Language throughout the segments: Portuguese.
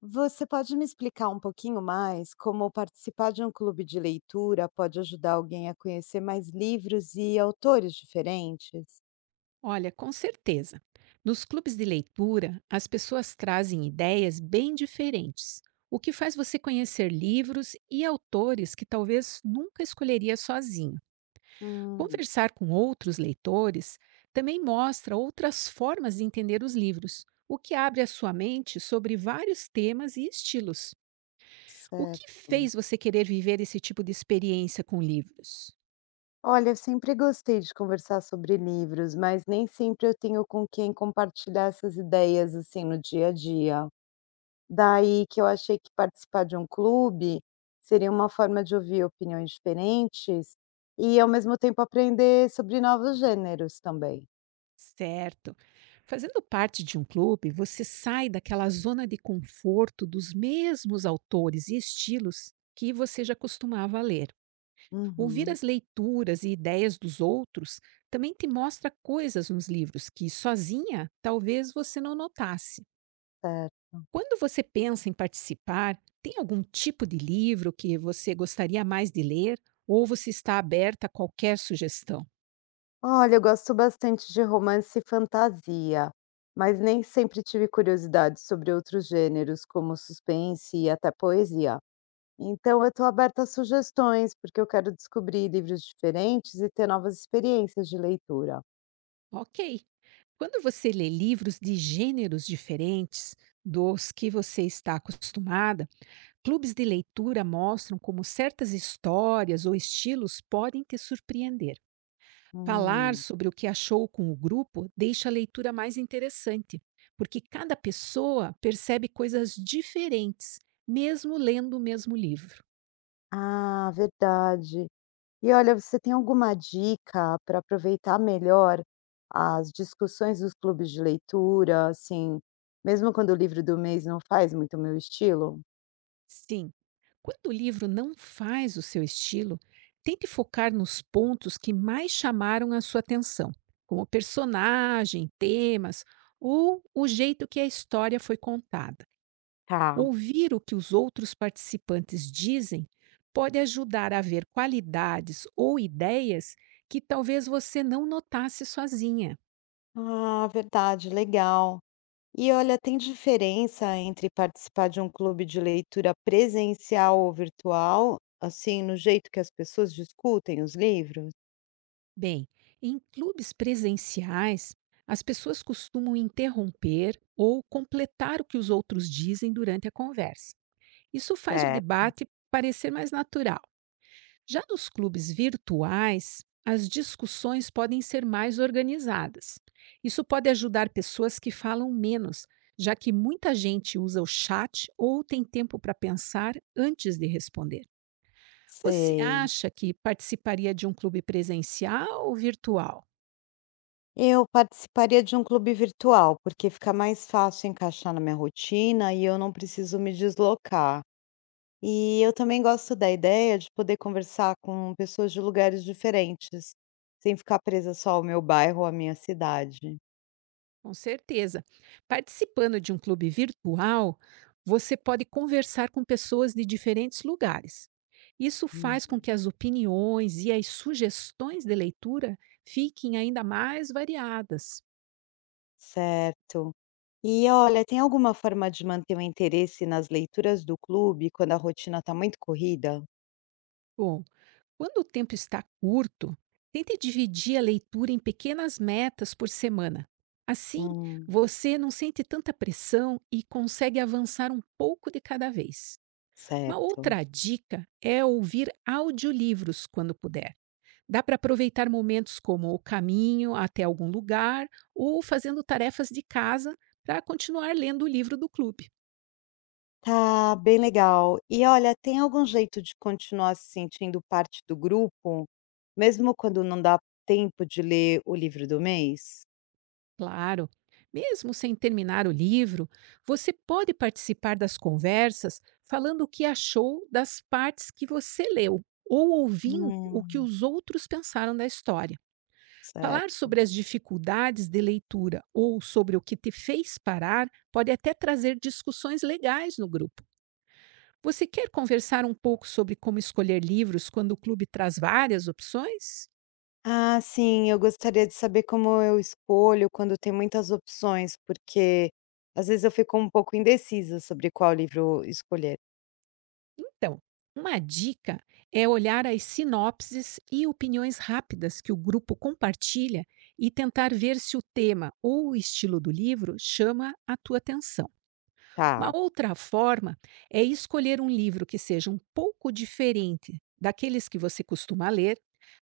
Você pode me explicar um pouquinho mais como participar de um clube de leitura pode ajudar alguém a conhecer mais livros e autores diferentes? Olha, com certeza. Nos clubes de leitura, as pessoas trazem ideias bem diferentes, o que faz você conhecer livros e autores que talvez nunca escolheria sozinho. Hum, Conversar com outros leitores também mostra outras formas de entender os livros, o que abre a sua mente sobre vários temas e estilos. O que certo. fez você querer viver esse tipo de experiência com livros? Olha, eu sempre gostei de conversar sobre livros, mas nem sempre eu tenho com quem compartilhar essas ideias assim no dia a dia. Daí que eu achei que participar de um clube seria uma forma de ouvir opiniões diferentes e ao mesmo tempo aprender sobre novos gêneros também. Certo. Fazendo parte de um clube, você sai daquela zona de conforto dos mesmos autores e estilos que você já costumava ler. Ouvir Uhum. as leituras e ideias dos outros também te mostra coisas nos livros que, sozinha, talvez você não notasse. Certo. Quando você pensa em participar, tem algum tipo de livro que você gostaria mais de ler ou você está aberta a qualquer sugestão? Olha, eu gosto bastante de romance e fantasia, mas nem sempre tive curiosidade sobre outros gêneros, como suspense e até poesia. Então, eu estou aberta a sugestões, porque eu quero descobrir livros diferentes e ter novas experiências de leitura. Ok. Quando você lê livros de gêneros diferentes dos que você está acostumada, clubes de leitura mostram como certas histórias ou estilos podem te surpreender. Falar Hum. sobre o que achou com o grupo deixa a leitura mais interessante, porque cada pessoa percebe coisas diferentes, mesmo lendo o mesmo livro. Ah, verdade. E olha, você tem alguma dica para aproveitar melhor as discussões dos clubes de leitura, assim, mesmo quando o livro do mês não faz muito o meu estilo? Sim. Quando o livro não faz o seu estilo, tente focar nos pontos que mais chamaram a sua atenção, como personagem, temas ou o jeito que a história foi contada. Tá. Ouvir o que os outros participantes dizem pode ajudar a ver qualidades ou ideias que talvez você não notasse sozinha. Ah, verdade, legal. E olha, tem diferença entre participar de um clube de leitura presencial ou virtual, assim, no jeito que as pessoas discutem os livros? Bem, em clubes presenciais, as pessoas costumam interromper ou completar o que os outros dizem durante a conversa. Isso faz o Certo. debate parecer mais natural. Já nos clubes virtuais, as discussões podem ser mais organizadas. Isso pode ajudar pessoas que falam menos, já que muita gente usa o chat ou tem tempo para pensar antes de responder. Você Sei. acha que participaria de um clube presencial ou virtual? Eu participaria de um clube virtual, porque fica mais fácil encaixar na minha rotina e eu não preciso me deslocar. E eu também gosto da ideia de poder conversar com pessoas de lugares diferentes, sem ficar presa só ao meu bairro ou à minha cidade. Com certeza. Participando de um clube virtual, você pode conversar com pessoas de diferentes lugares. Isso Hum. faz com que as opiniões e as sugestões de leitura fiquem ainda mais variadas. Certo. E olha, tem alguma forma de manter o interesse nas leituras do clube quando a rotina está muito corrida? Bom, quando o tempo está curto, tente dividir a leitura em pequenas metas por semana. Assim, Hum, você não sente tanta pressão e consegue avançar um pouco de cada vez. Uma certo. outra dica é ouvir audiolivros quando puder. Dá para aproveitar momentos como o caminho até algum lugar ou fazendo tarefas de casa para continuar lendo o livro do clube. Tá, bem legal. E olha, tem algum jeito de continuar se sentindo parte do grupo, mesmo quando não dá tempo de ler o livro do mês? Claro, mesmo sem terminar o livro, você pode participar das conversas falando o que achou das partes que você leu ou ouvindo o que Hum, os outros pensaram da história. Falar certo. sobre as dificuldades de leitura ou sobre o que te fez parar pode até trazer discussões legais no grupo. Você quer conversar um pouco sobre como escolher livros quando o clube traz várias opções? Ah, sim, eu gostaria de saber como eu escolho quando tem muitas opções, porque às vezes eu fico um pouco indecisa sobre qual livro escolher. Então, uma dica é olhar as sinopses e opiniões rápidas que o grupo compartilha e tentar ver se o tema ou o estilo do livro chama a tua atenção. Tá. Uma outra forma é escolher um livro que seja um pouco diferente daqueles que você costuma ler,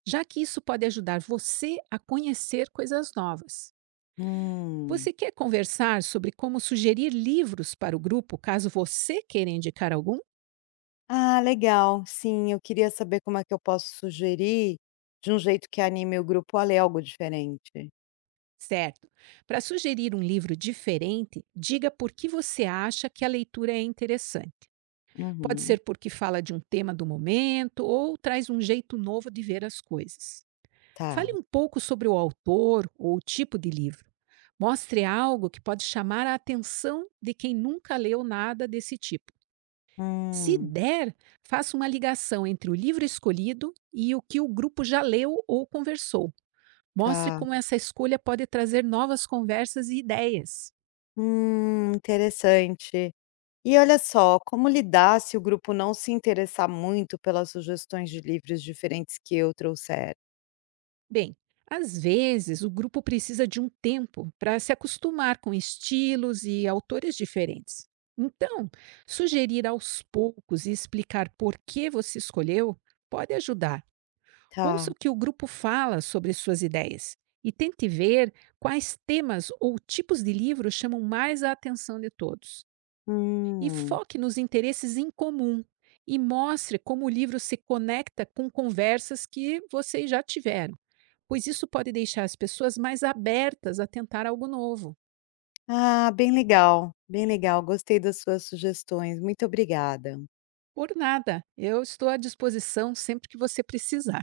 já que isso pode ajudar você a conhecer coisas novas. Hum. Você quer conversar sobre como sugerir livros para o grupo caso você queira indicar algum? Ah, legal. Sim, eu queria saber como é que eu posso sugerir de um jeito que anime o grupo a ler algo diferente. Certo. Para sugerir um livro diferente, diga por que você acha que a leitura é interessante. Pode Uhum. ser porque fala de um tema do momento ou traz um jeito novo de ver as coisas. Tá. Fale um pouco sobre o autor ou o tipo de livro. Mostre algo que pode chamar a atenção de quem nunca leu nada desse tipo. Se Hum, der, faça uma ligação entre o livro escolhido e o que o grupo já leu ou conversou. Mostre tá. como essa escolha pode trazer novas conversas e ideias. Interessante. E olha só, como lidar se o grupo não se interessar muito pelas sugestões de livros diferentes que eu trouxer? Bem, às vezes o grupo precisa de um tempo para se acostumar com estilos e autores diferentes. Então, sugerir aos poucos e explicar por que você escolheu pode ajudar. Ouça Tá. o que o grupo fala sobre suas ideias e tente ver quais temas ou tipos de livro chamam mais a atenção de todos. E Hum. foque nos interesses em comum e mostre como o livro se conecta com conversas que vocês já tiveram, pois isso pode deixar as pessoas mais abertas a tentar algo novo. Ah, bem legal. Bem legal. Gostei das suas sugestões. Muito obrigada. Por nada, eu estou à disposição sempre que você precisar.